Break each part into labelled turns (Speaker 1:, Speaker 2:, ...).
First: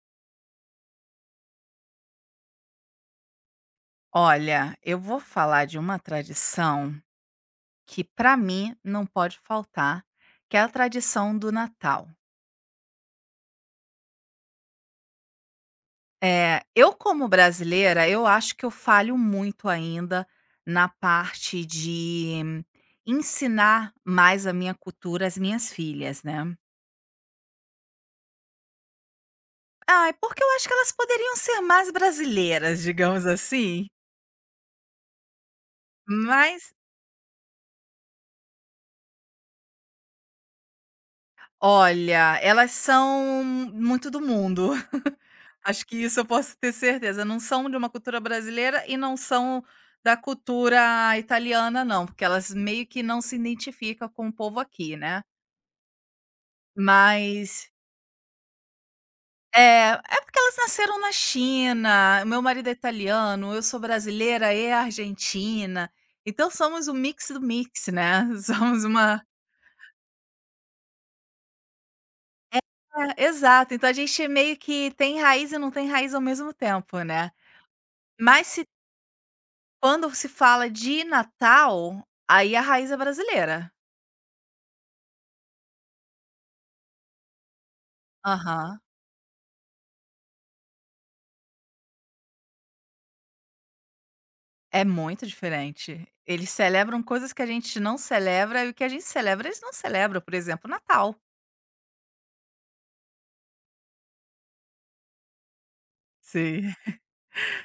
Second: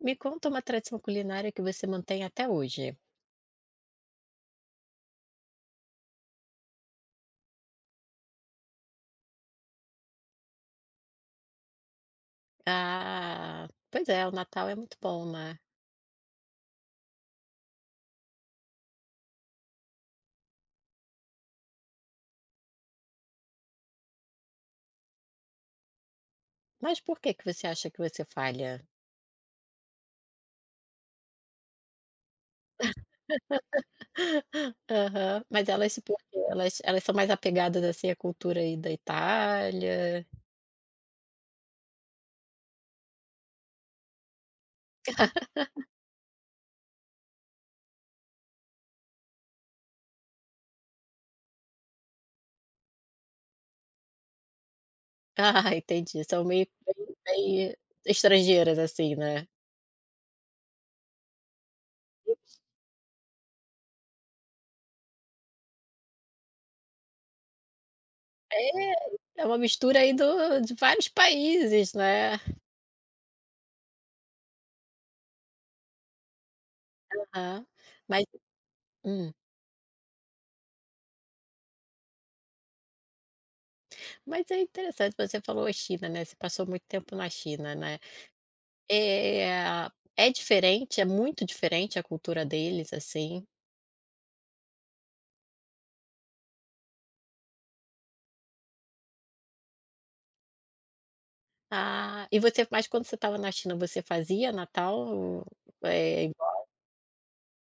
Speaker 1: Me conta uma tradição culinária que você mantém até hoje.
Speaker 2: Olha, eu vou falar de uma tradição que para mim não pode faltar, que é a tradição do Natal.
Speaker 1: Ah, pois é, o Natal é muito bom, né.
Speaker 2: É, eu como brasileira, eu acho que eu falho muito ainda na parte de ensinar mais a minha cultura às minhas filhas, né.
Speaker 1: Mas por que que você acha que você falha?
Speaker 2: Ai, porque eu acho que elas poderiam ser mais brasileiras, digamos assim,
Speaker 1: Aham. Mas elas se por quê?
Speaker 2: mas,
Speaker 1: Elas são mais apegadas, assim, à cultura aí da Itália?
Speaker 2: olha, elas são muito do mundo. Acho que isso eu posso ter certeza, não são de uma cultura brasileira e não são da cultura italiana não, porque elas meio que não se identificam com o povo aqui, né.
Speaker 1: Ah, entendi, são meio bem
Speaker 2: Mas
Speaker 1: bem estrangeiras, assim, né.
Speaker 2: é, é porque elas nasceram na China, meu marido é italiano, eu sou brasileira e argentina, então somos um mix do mix, né, somos uma
Speaker 1: É uma mistura aí do de vários países, né.
Speaker 2: é, exato, então a gente meio que tem raiz e não tem raiz ao mesmo tempo, né.
Speaker 1: Aham. Mas
Speaker 2: Mas se
Speaker 1: hum,
Speaker 2: Quando se fala de Natal, aí a raiz é brasileira.
Speaker 1: mas é interessante, você falou a China, né, você passou muito tempo na China, né.
Speaker 2: Aham.
Speaker 1: É, é diferente, é muito diferente a cultura deles, assim.
Speaker 2: É muito diferente. Eles celebram coisas que a gente não celebra e o que a gente celebra, eles não celebram, por exemplo, Natal.
Speaker 1: Ah, e você mas quando você estava na China, você fazia Natal, igual,
Speaker 2: Sim.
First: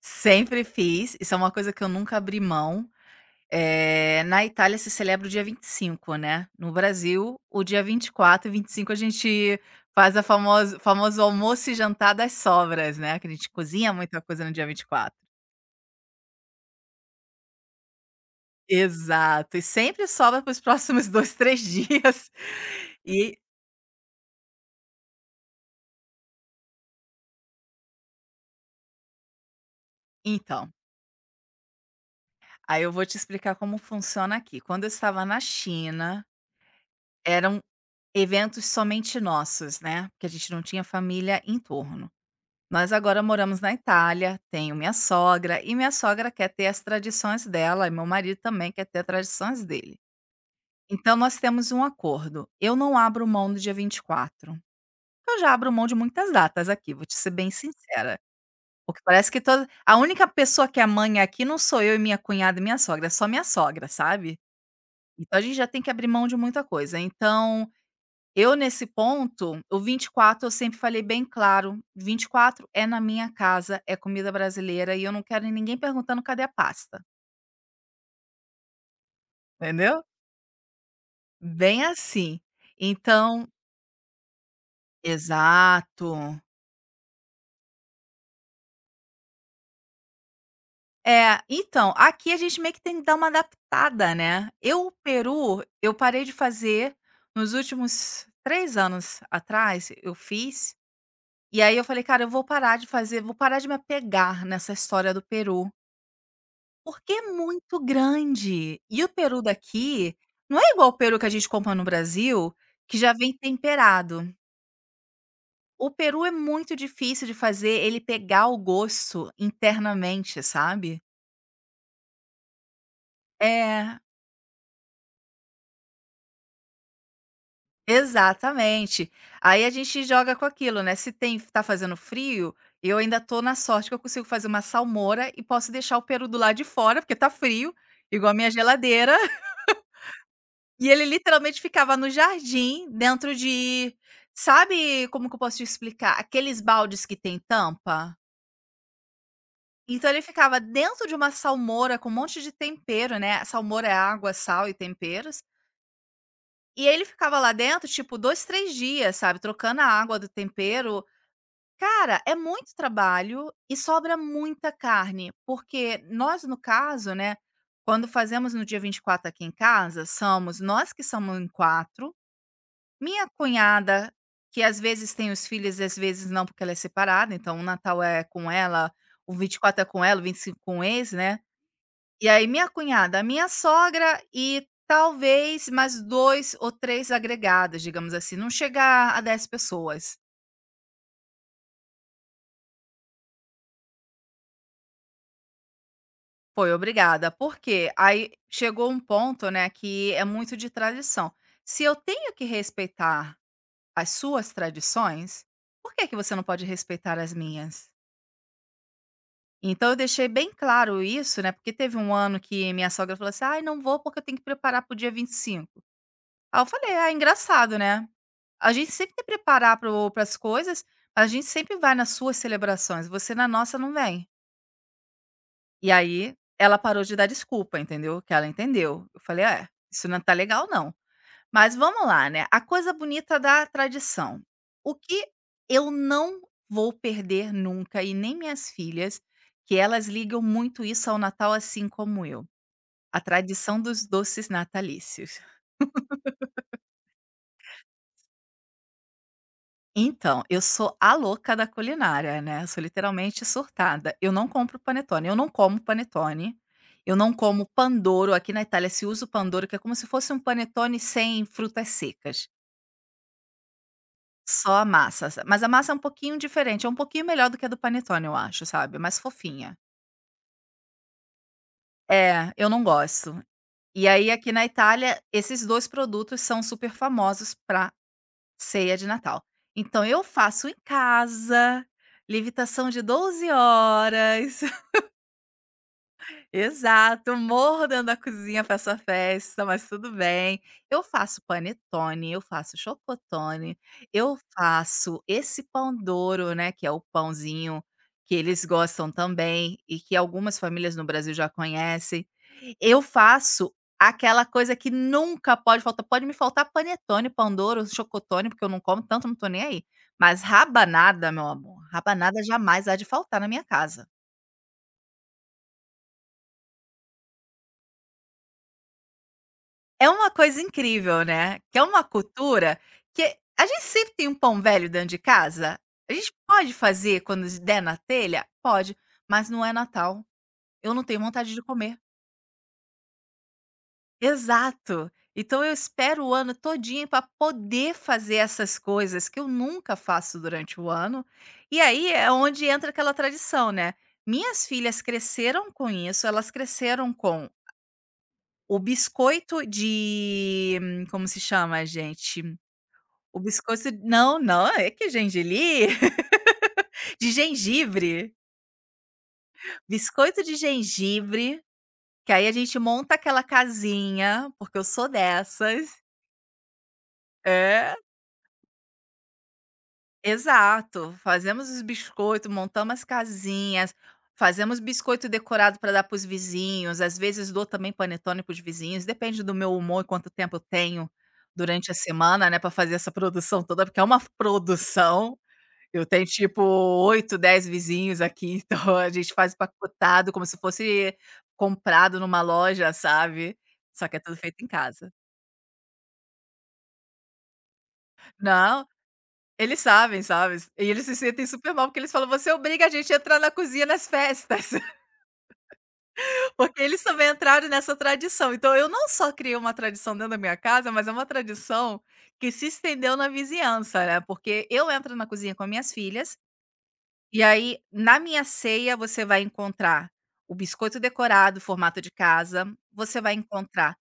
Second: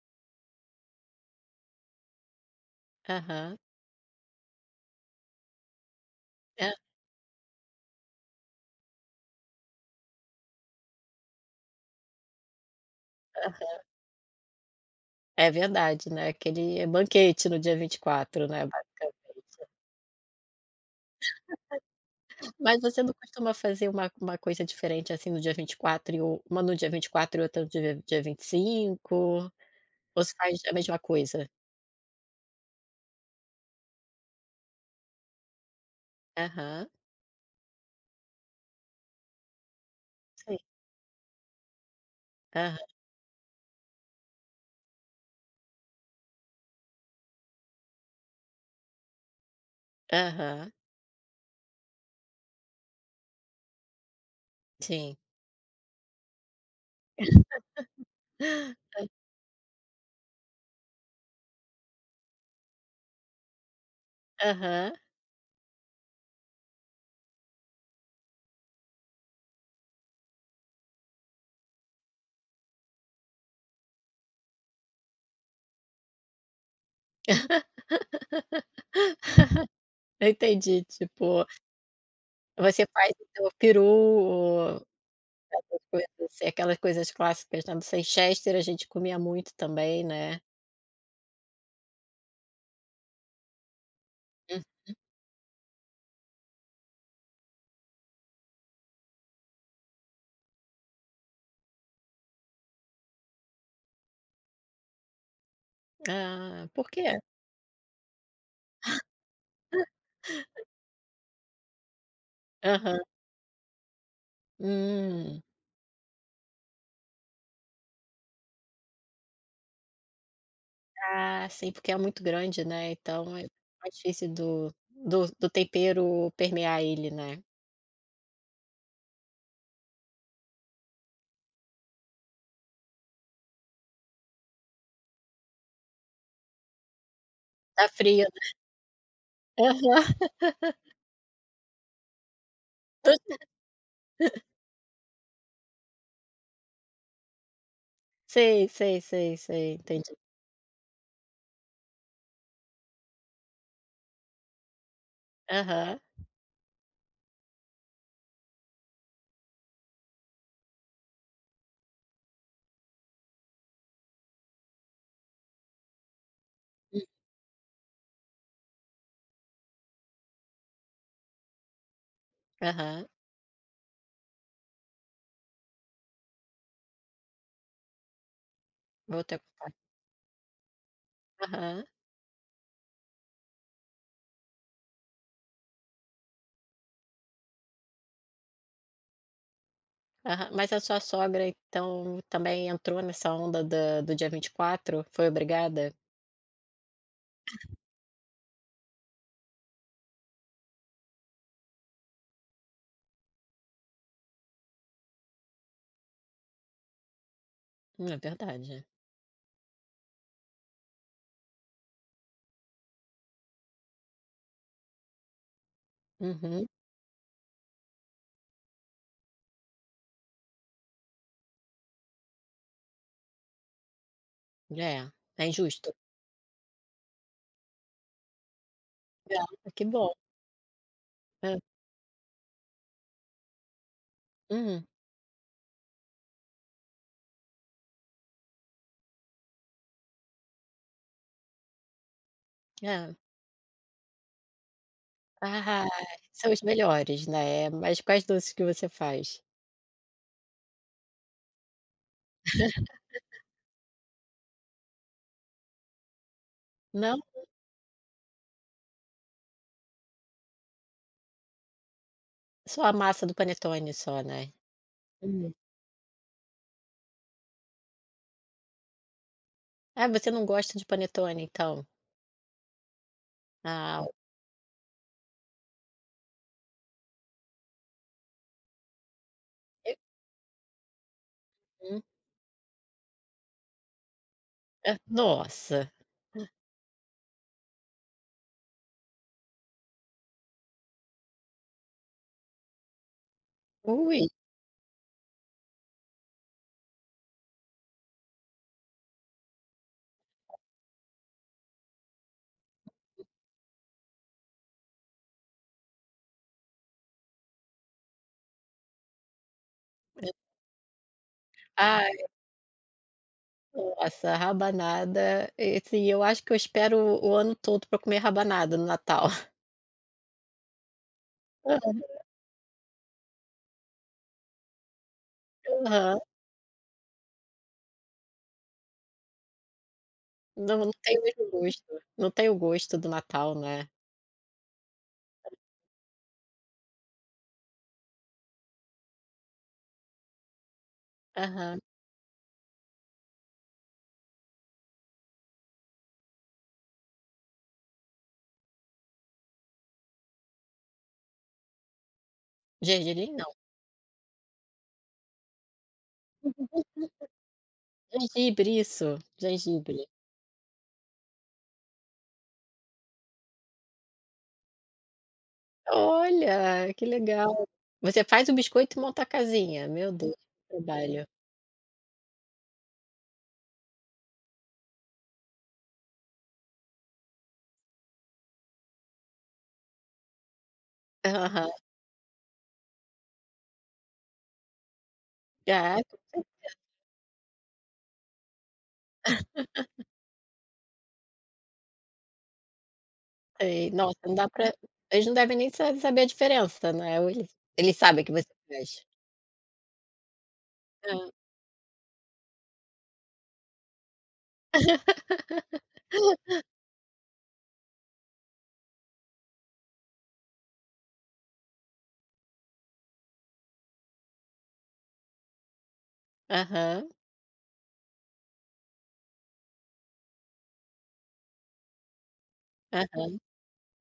Speaker 2: Sempre fiz, isso é uma coisa que eu nunca abri mão.
Speaker 1: aham.
Speaker 2: Na Itália se celebra o dia 25, né,
Speaker 1: É,
Speaker 2: no Brasil, o dia 24 e 25 a gente faz a famosa famoso almoço e jantar das sobras, né, que a gente cozinha muita coisa no dia 24.
Speaker 1: É verdade, né, aquele banquete no dia 24, né, basicamente.
Speaker 2: Exato, e sempre sobra para os próximos 2 3 dias.
Speaker 1: Mas você não
Speaker 2: E
Speaker 1: costuma fazer uma coisa diferente, assim, no dia vinte e quatro e o uma no dia vinte e quatro e outra no dia 25? Ou você faz
Speaker 2: então,
Speaker 1: a mesma coisa?
Speaker 2: aí eu vou te explicar como funciona aqui. Quando eu estava na China,
Speaker 1: Aham,
Speaker 2: eram eventos somente nossos, né, porque a gente
Speaker 1: sim.
Speaker 2: não tinha família em torno.
Speaker 1: Aham,
Speaker 2: Nós agora moramos na Itália, tenho minha sogra, e minha sogra quer ter as tradições dela, e meu marido também quer ter as tradições dele.
Speaker 1: aham,
Speaker 2: Então nós temos um acordo, eu não abro mão do dia 24.
Speaker 1: sim.
Speaker 2: Eu já abro mão de muitas datas aqui, vou te ser bem sincera. Porque parece que toda a única pessoa que é mãe aqui não sou eu e minha cunhada e minha sogra, é só minha sogra, sabe.
Speaker 1: Aham.
Speaker 2: Então a gente já tem que abrir mão de muita coisa. Então, eu nesse ponto, o 24 eu sempre falei bem claro: 24 é na minha casa, é comida brasileira e eu não quero ninguém perguntando cadê a pasta", entendeu?
Speaker 1: Eu entendi, tipo,
Speaker 2: Bem assim.
Speaker 1: você faz
Speaker 2: Então
Speaker 1: então peru, ou essas coisas
Speaker 2: exato.
Speaker 1: assim, aquelas coisas clássicas, né, do Chester a gente comia muito também, né.
Speaker 2: É, então, aqui a gente meio que tem que dar uma adaptada, né.
Speaker 1: Hum.
Speaker 2: Eu o peru, eu parei de fazer nos últimos 3 anos atrás, eu fiz, e aí eu falei: "Cara, eu vou parar de fazer, vou parar de me apegar nessa história do peru",
Speaker 1: Ah, por
Speaker 2: porque
Speaker 1: quê?
Speaker 2: é muito grande. E o peru daqui não é igual o peru que a gente compra no Brasil, que
Speaker 1: Aham.
Speaker 2: já vem temperado.
Speaker 1: Hum.
Speaker 2: O peru é muito difícil de fazer ele pegar o gosto internamente, sabe.
Speaker 1: Ah, sim, porque é muito grande, né, então é mais
Speaker 2: É.
Speaker 1: difícil do tempero permear ele, né.
Speaker 2: Exatamente. Aí a gente joga com aquilo, né, se tem tá fazendo frio, eu ainda tô na sorte que eu consigo fazer uma salmoura e posso deixar o peru do lado de fora, porque tá frio,
Speaker 1: Tá frio,
Speaker 2: igual a minha
Speaker 1: né.
Speaker 2: geladeira,
Speaker 1: Aham.
Speaker 2: e ele literalmente ficava no jardim, dentro de sabe como que eu posso te explicar? Aqueles baldes que tem tampa?
Speaker 1: Sei, sei, sei, sei,
Speaker 2: Então
Speaker 1: entendi.
Speaker 2: ele ficava dentro de uma salmoura com um monte de tempero, né, a salmoura é água, sal e temperos,
Speaker 1: Aham.
Speaker 2: e ele ficava lá dentro, tipo, 2 3 dias, sabe, trocando a água do tempero. Cara, é muito trabalho e sobra muita carne, porque nós, no
Speaker 1: Hum.
Speaker 2: caso, né, quando fazemos no dia 24 aqui em casa, somos nós que somos em 4.
Speaker 1: Aham.
Speaker 2: Minha cunhada, que às vezes tem os filhos e às vezes não, porque ela é separada, então o Natal é com ela,
Speaker 1: Vou
Speaker 2: o
Speaker 1: até
Speaker 2: 24 é com ela, o 25 é com o ex, né?
Speaker 1: Aham.
Speaker 2: E aí minha cunhada, a minha sogra e talvez mais dois ou três agregados, digamos assim, não chegar a 10 pessoas.
Speaker 1: Aham. Mas a sua sogra, então, também entrou nessa onda da do dia 24? Foi obrigada?
Speaker 2: Foi obrigada, porque aí chegou um ponto, né, que é muito de tradição. Se eu tenho que respeitar as suas tradições, por que que você não pode respeitar as minhas?
Speaker 1: É verdade.
Speaker 2: Então eu deixei bem claro isso, né, porque teve um ano que minha sogra falou assim: "Ai, não vou porque eu tenho que preparar para o dia 25". Aí eu
Speaker 1: Uhum.
Speaker 2: falei: "Ah, engraçado, né? A gente sempre tem que preparar para as coisas, mas a gente sempre vai nas suas celebrações, você na nossa não vem".
Speaker 1: É, é injusto.
Speaker 2: E aí, ela parou de dar desculpa, entendeu, que ela entendeu. Eu falei: "É,
Speaker 1: É, que
Speaker 2: isso
Speaker 1: bom.
Speaker 2: não tá legal não".
Speaker 1: Hã.
Speaker 2: Mas vamos lá, né, a coisa bonita da tradição.
Speaker 1: Uhum.
Speaker 2: O que eu não vou perder nunca e nem minhas filhas, que elas ligam muito isso ao Natal, assim como eu,
Speaker 1: É.
Speaker 2: a tradição dos doces natalícios.
Speaker 1: Ah, são os melhores, né. Mas quais doces que você faz?
Speaker 2: Então, eu sou a louca da culinária, né, eu sou literalmente surtada. Eu não compro panetone, eu não como panetone, eu
Speaker 1: Não?
Speaker 2: não como pandoro, aqui na Itália se usa o pandoro, que é como se fosse um panetone sem frutas secas,
Speaker 1: Só a massa do panetone só, né.
Speaker 2: só a massa, sa
Speaker 1: Hum.
Speaker 2: mas a massa é um pouquinho diferente, é um pouquinho melhor do que a do panetone eu acho, sabe, é mais fofinha.
Speaker 1: Ah, você não gosta de panetone, então?
Speaker 2: É, eu não gosto.
Speaker 1: Ah,
Speaker 2: E
Speaker 1: ok.
Speaker 2: aí aqui na Itália, esses 2 produtos são super famosos para ceia de Natal. Então eu faço em casa,
Speaker 1: Hum.
Speaker 2: levitação de 12 horas.
Speaker 1: Hã. Nossa!
Speaker 2: Exato, morro dentro da cozinha pra essa festa, mas tudo bem. Eu faço panetone, eu faço chocotone,
Speaker 1: Ui.
Speaker 2: eu faço esse pão douro, né, que é o pãozinho que eles gostam também e que algumas famílias no Brasil já conhecem. Eu faço aquela coisa que nunca pode faltar, pode me faltar panetone, pão douro, chocotone, porque eu não como tanto, não tô nem aí. Mas rabanada, meu amor,
Speaker 1: Ah,
Speaker 2: rabanada jamais há de faltar na minha casa.
Speaker 1: Nossa, rabanada, e assim, eu acho que eu espero o ano todo para comer rabanada no Natal.
Speaker 2: É uma coisa incrível, né, que é
Speaker 1: Aham,
Speaker 2: uma cultura que a gente sempre tem um pão velho dentro de casa, a
Speaker 1: Aham.
Speaker 2: gente pode fazer quando der na telha? Pode, mas não é Natal,
Speaker 1: Não
Speaker 2: eu não
Speaker 1: tem
Speaker 2: tenho
Speaker 1: o mesmo
Speaker 2: vontade de
Speaker 1: gosto,
Speaker 2: comer.
Speaker 1: não tem o gosto do Natal, né.
Speaker 2: Exato. Então eu espero o ano todinho para poder fazer essas coisas que eu nunca faço durante o ano, e
Speaker 1: Aham.
Speaker 2: aí é onde entra aquela tradição, né. Minhas filhas cresceram com isso, elas cresceram com o biscoito de como se chama, gente?
Speaker 1: Gergelim
Speaker 2: O
Speaker 1: não.
Speaker 2: biscoito não, não, é que gengelim? De gengibre.
Speaker 1: Gengibre, isso, gengibre.
Speaker 2: Biscoito de gengibre, que aí a gente monta aquela casinha, porque eu sou dessas.
Speaker 1: Olha, que legal.
Speaker 2: É,
Speaker 1: Você faz o biscoito e monta a casinha, meu Deus, que
Speaker 2: exato.
Speaker 1: trabalho.
Speaker 2: Fazemos os biscoitos, montamos as casinhas, fazemos biscoito decorado para dar para os vizinhos, às vezes dou também panetone para os vizinhos, depende do meu humor e quanto tempo eu tenho
Speaker 1: Aham.
Speaker 2: durante a semana, né, para fazer essa produção toda, porque é uma produção.
Speaker 1: Ah,
Speaker 2: Eu tenho
Speaker 1: com
Speaker 2: tipo 8, 10 vizinhos aqui, então a gente faz empacotado como se fosse comprado numa loja, sabe.
Speaker 1: certeza.
Speaker 2: Só que
Speaker 1: Nossa,
Speaker 2: é
Speaker 1: não
Speaker 2: tudo
Speaker 1: dá
Speaker 2: feito em
Speaker 1: pra
Speaker 2: casa.
Speaker 1: eles não devem nem sa saber a diferença, né, ou eles sabem que você
Speaker 2: Não,
Speaker 1: faz.
Speaker 2: eles sabem, sabe. E eles se
Speaker 1: Ah,
Speaker 2: sentem super mal, porque eles falam: "Você obriga a gente a entrar na cozinha nas festas", porque eles também entraram nessa tradição. Então eu não só criei uma tradição dentro da minha casa, mas é uma tradição que se estendeu na vizinhança, né, porque eu entro na cozinha com as minhas filhas.
Speaker 1: Aham,
Speaker 2: E aí, na minha ceia, você vai encontrar o biscoito decorado, formato de casa, você vai
Speaker 1: aham.
Speaker 2: encontrar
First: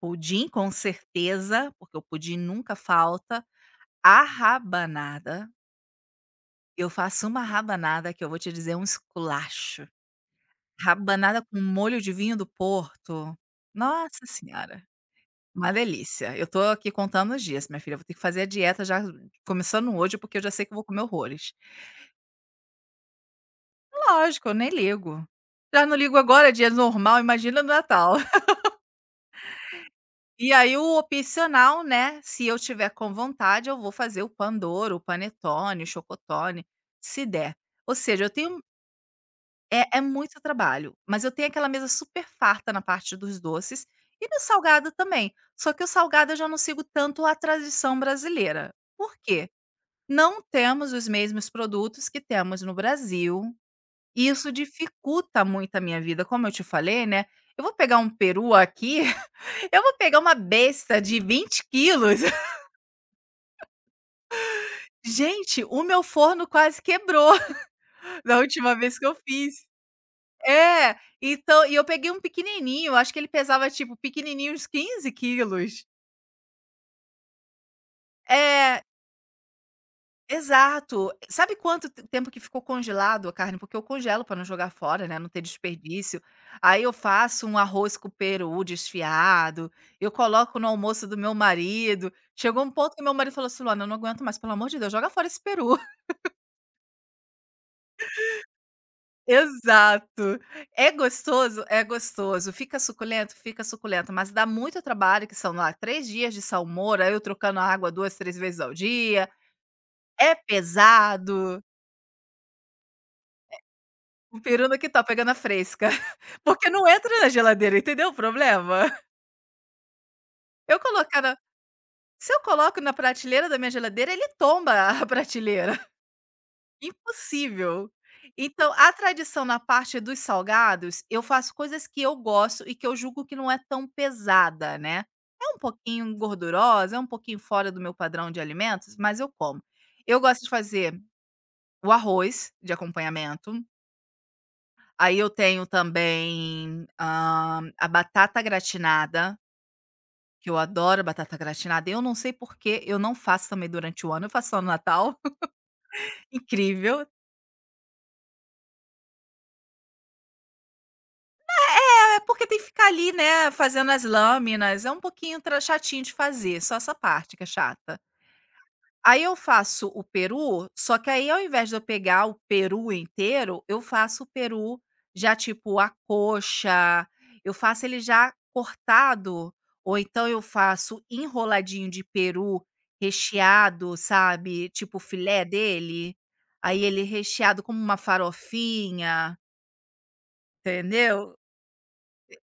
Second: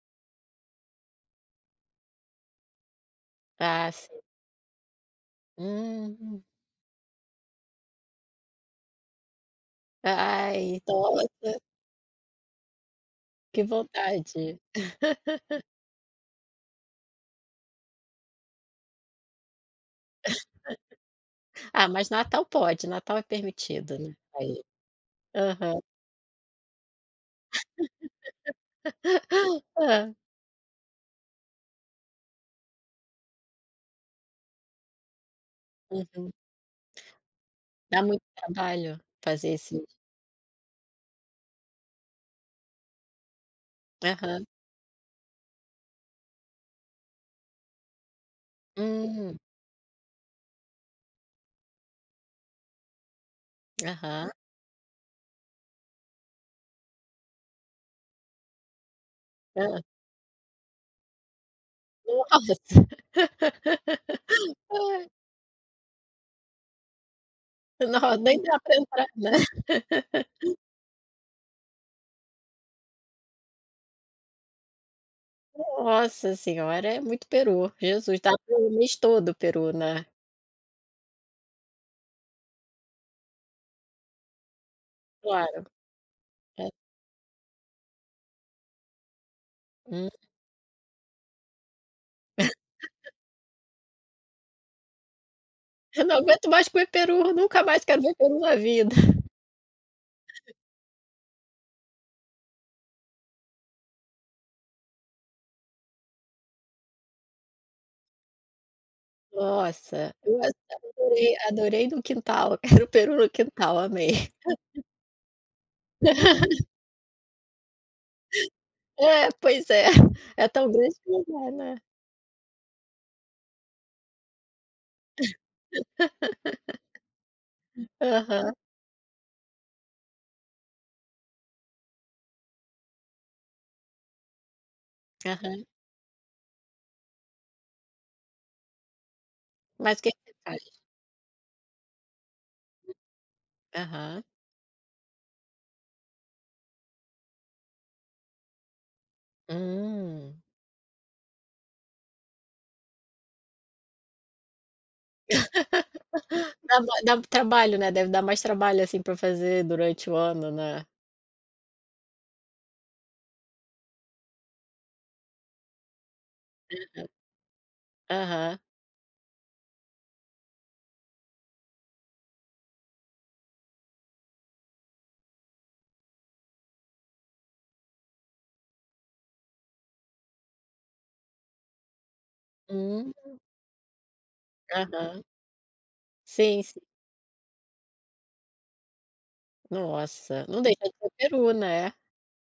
Speaker 2: pudim, com certeza, porque o pudim nunca falta,
Speaker 1: Ah, sim.
Speaker 2: a rabanada.
Speaker 1: Hum.
Speaker 2: Eu faço uma rabanada que eu vou te dizer é um esculacho.
Speaker 1: Ai,
Speaker 2: Rabanada
Speaker 1: nossa,
Speaker 2: com molho de vinho do Porto.
Speaker 1: que
Speaker 2: Nossa
Speaker 1: vontade.
Speaker 2: senhora, uma delícia. Eu tô aqui contando os dias, minha filha. Eu vou ter que fazer a dieta já começando hoje, porque eu já sei que eu vou comer horrores.
Speaker 1: Ah, mas Natal pode, Natal é permitido, né,
Speaker 2: Lógico, eu
Speaker 1: aí.
Speaker 2: nem ligo.
Speaker 1: Aham.
Speaker 2: Já não ligo agora, é dia normal, imagina no Natal.
Speaker 1: Hã.
Speaker 2: E aí o opcional, né, se eu tiver com vontade, eu vou fazer o pandoro, o panetone, o
Speaker 1: Uhum.
Speaker 2: chocotone, se der. Ou
Speaker 1: Dá muito
Speaker 2: seja, eu tenho
Speaker 1: trabalho fazer esse.
Speaker 2: é muito trabalho, mas eu tenho aquela mesa super farta na parte dos doces e no
Speaker 1: Aham.
Speaker 2: salgado também, só que o salgado eu já não sigo tanto a tradição brasileira. Por
Speaker 1: Hum.
Speaker 2: quê? Não temos os mesmos produtos que temos no Brasil. E
Speaker 1: Aham.
Speaker 2: isso dificulta muito a minha vida, como eu te falei, né, eu vou pegar um peru aqui, eu
Speaker 1: Hã.
Speaker 2: vou pegar uma besta de 20 quilos.
Speaker 1: Nossa. Ai,
Speaker 2: Gente, o meu forno quase quebrou
Speaker 1: no
Speaker 2: da
Speaker 1: nem dá
Speaker 2: última
Speaker 1: para
Speaker 2: vez que
Speaker 1: entrar,
Speaker 2: eu
Speaker 1: né.
Speaker 2: fiz. É, então e eu peguei um pequenininho, acho que ele pesava, tipo, pequenininho uns 15 quilos.
Speaker 1: Nossa senhora, é muito peru. Jesus, dá para o
Speaker 2: É.
Speaker 1: mês todo o peru, né.
Speaker 2: Exato. Sabe quanto t tempo que ficou congelado a carne? Porque eu congelo para não jogar fora, né, não ter
Speaker 1: Claro.
Speaker 2: desperdício.
Speaker 1: É.
Speaker 2: Aí eu faço um arroz com peru desfiado, eu
Speaker 1: Hum.
Speaker 2: coloco no almoço do meu marido. Chegou um ponto que meu marido falou assim: "Luana, eu não aguento mais, pelo amor de Deus, joga fora esse peru".
Speaker 1: Eu não aguento mais comer peru, nunca mais quero ver peru na vida.
Speaker 2: Exato. É gostoso? É gostoso. Fica suculento? Fica suculento, mas dá muito trabalho, que são lá 3 dias de salmoura, eu trocando a água 2, 3 vezes ao dia.
Speaker 1: Nossa,
Speaker 2: É
Speaker 1: eu essa adorei,
Speaker 2: pesado.
Speaker 1: adorei no quintal, quero peru no quintal, amei.
Speaker 2: O peru no quintal, pegando a fresca. Porque não entra na geladeira, entendeu o problema?
Speaker 1: É, pois é tão
Speaker 2: Eu
Speaker 1: grande que
Speaker 2: colocar
Speaker 1: não
Speaker 2: na
Speaker 1: dá, né.
Speaker 2: se eu coloco na prateleira da minha geladeira, ele tomba a prateleira. Impossível.
Speaker 1: Aham,
Speaker 2: Então, a tradição na parte dos salgados, eu faço coisas que eu gosto e que eu julgo que não é tão pesada, né. É um
Speaker 1: aham.
Speaker 2: pouquinho gordurosa, é um pouquinho fora do meu padrão de alimentos, mas eu como.
Speaker 1: Mas o que
Speaker 2: Eu
Speaker 1: que você
Speaker 2: gosto de
Speaker 1: faz?
Speaker 2: fazer o arroz de acompanhamento.
Speaker 1: Aham.
Speaker 2: Aí eu tenho também, a batata gratinada,
Speaker 1: Hum.
Speaker 2: que eu adoro batata gratinada, eu não sei por que eu não faço também durante o ano, eu faço só no Natal,
Speaker 1: Dá ma
Speaker 2: incrível.
Speaker 1: dá trabalho, né, deve dar mais trabalho, assim, para fazer durante o ano, né.
Speaker 2: É, porque tem que ficar ali, né, fazendo as lâminas, é um pouquinho tra chatinho de fazer, só essa parte que é chata.
Speaker 1: Aham.
Speaker 2: Aí eu faço o peru, só que aí ao invés de eu pegar o peru inteiro, eu faço o peru já tipo a coxa, eu faço ele já cortado, ou então eu faço enroladinho de peru
Speaker 1: Hum,
Speaker 2: recheado, sabe, tipo o
Speaker 1: aham.
Speaker 2: filé dele,
Speaker 1: Sim, sim.
Speaker 2: aí ele recheado como uma farofinha,
Speaker 1: Nossa, não deixa de ser
Speaker 2: entendeu?
Speaker 1: peru, né.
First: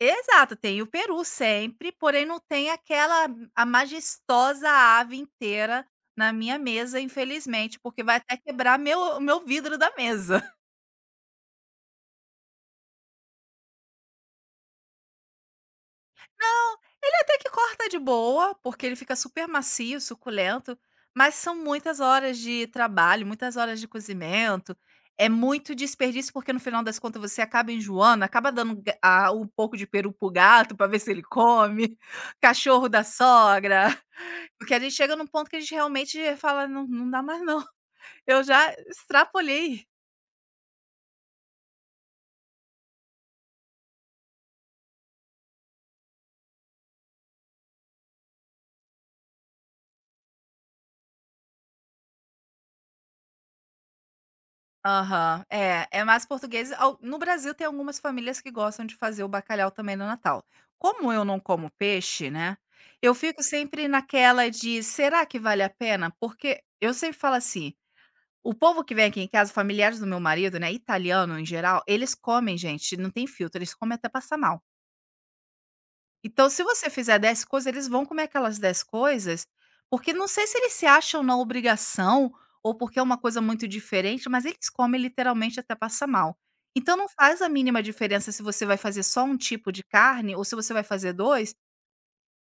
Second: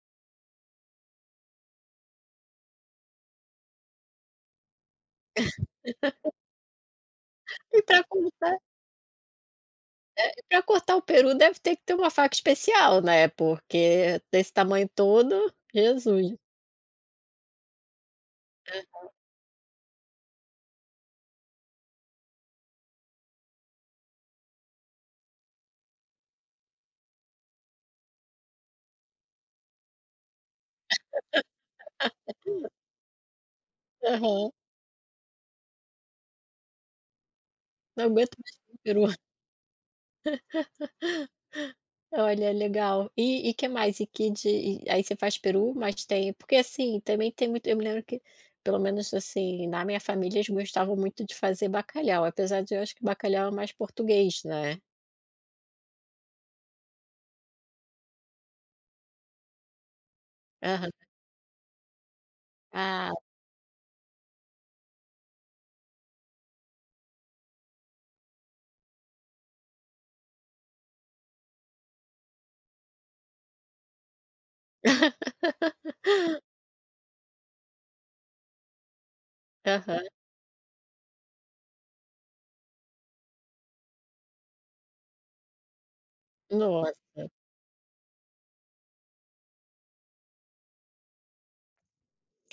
Speaker 2: Exato, tem o peru sempre, porém não tem aquela a majestosa ave inteira na minha mesa, infelizmente,
Speaker 1: E
Speaker 2: porque
Speaker 1: para
Speaker 2: vai até
Speaker 1: começar
Speaker 2: quebrar meu vidro da mesa.
Speaker 1: Pra cortar o peru deve ter que ter uma faca especial, né, porque desse tamanho todo, Jesus.
Speaker 2: Não, ele até que corta de boa, porque ele
Speaker 1: É.
Speaker 2: fica super macio, suculento, mas são muitas horas de trabalho, muitas horas de cozimento, é muito desperdício, porque no final das contas você acaba enjoando, acaba dando um pouco de peru pro gato para ver se ele come, cachorro da sogra,
Speaker 1: Aham.
Speaker 2: porque a gente chega num ponto que a gente realmente fala, não, não dá mais não,
Speaker 1: Não aguento
Speaker 2: eu
Speaker 1: mais
Speaker 2: já
Speaker 1: comer peru.
Speaker 2: extrapolhei.
Speaker 1: Olha, legal. E que mais? E que de E aí você faz peru, mas tem porque, assim, também tem muito, eu me lembro que, pelo menos, assim, na minha família eles gostavam muito de fazer bacalhau, apesar de, eu acho que bacalhau é mais português, né.
Speaker 2: Aham. É, é mais português. Al No Brasil tem algumas famílias que gostam de fazer o bacalhau também no Natal.
Speaker 1: Aham.
Speaker 2: Como eu não como peixe, né, eu
Speaker 1: Ah.
Speaker 2: fico sempre naquela de: "Será que vale a pena?" Porque eu sempre falo assim, o povo que vem aqui em casa, familiares do meu marido, né, italiano em geral, eles comem, gente, não tem filtro, eles comem até passar mal. Então, se você fizer 10 coisas, eles vão comer aquelas 10 coisas,
Speaker 1: Aham.
Speaker 2: porque não sei se eles se acham na obrigação ou porque é uma coisa muito diferente, mas eles comem literalmente até passar mal.
Speaker 1: Nossa.
Speaker 2: Então, não faz a mínima diferença se você vai fazer só um tipo de carne ou se você vai fazer 2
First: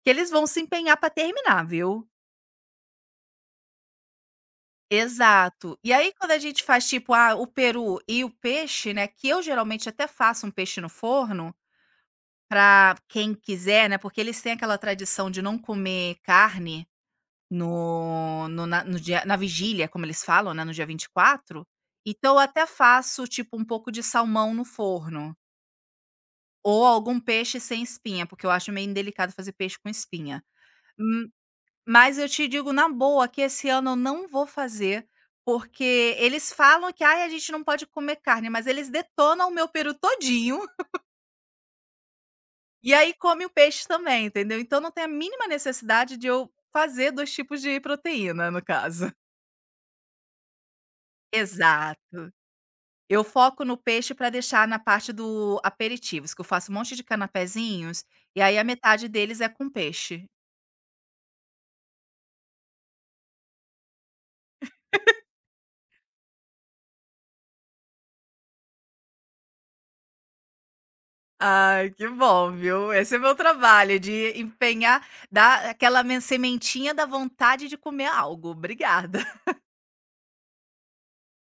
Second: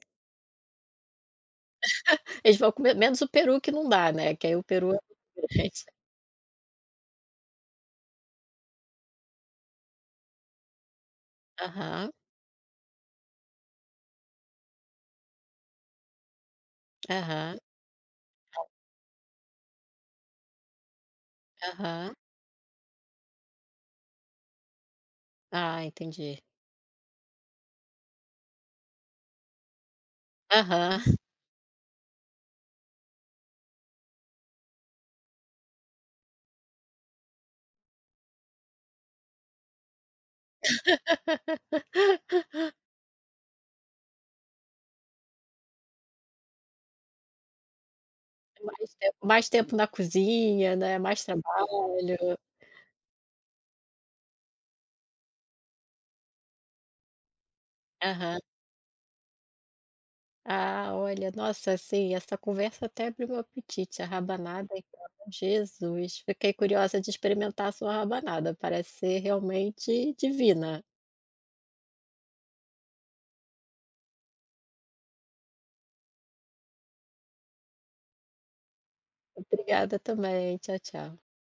Speaker 2: que eles vão se empenhar para terminar, viu?
Speaker 1: Eles vão comer menos o peru que não dá, né, que aí o peru é muito
Speaker 2: Exato.
Speaker 1: grande.
Speaker 2: E aí, quando a gente faz tipo, ah, o peru e o peixe, né? Que eu geralmente até faço um peixe no forno,
Speaker 1: Aham,
Speaker 2: para quem quiser, né? Porque eles têm aquela tradição de não comer carne
Speaker 1: aham,
Speaker 2: no dia na vigília, como eles falam, né, no dia 24,
Speaker 1: aham.
Speaker 2: então eu até faço, tipo, um pouco de salmão no forno,
Speaker 1: Ah, entendi.
Speaker 2: ou algum peixe sem espinha, porque eu acho meio indelicado fazer peixe com espinha.
Speaker 1: Aham.
Speaker 2: Hum, mas eu te digo na boa que esse ano eu não vou fazer, porque eles falam que: "Ai, a gente não pode comer carne", mas eles detonam o meu peru todinho, e aí come o peixe também, entendeu. Então não tem a mínima necessidade de eu fazer 2 tipos de proteína, no
Speaker 1: Mais
Speaker 2: caso.
Speaker 1: tempo mais tempo na cozinha, né, mais
Speaker 2: Exato.
Speaker 1: trabalho.
Speaker 2: Eu foco no peixe para deixar na parte do aperitivos, que eu faço um monte de canapézinhos,
Speaker 1: Aham.
Speaker 2: e aí a metade deles é com peixe.
Speaker 1: Ah, olha, nossa, assim, essa conversa até abriu meu apetite, a rabanada então, Jesus, fiquei curiosa de experimentar a sua rabanada, parece ser realmente divina.
Speaker 2: Ai, que bom, viu. Esse é meu trabalho, de empenhar, dar aquela men sementinha da vontade de comer algo. Obrigada.
Speaker 1: Obrigada também, tchau, tchau.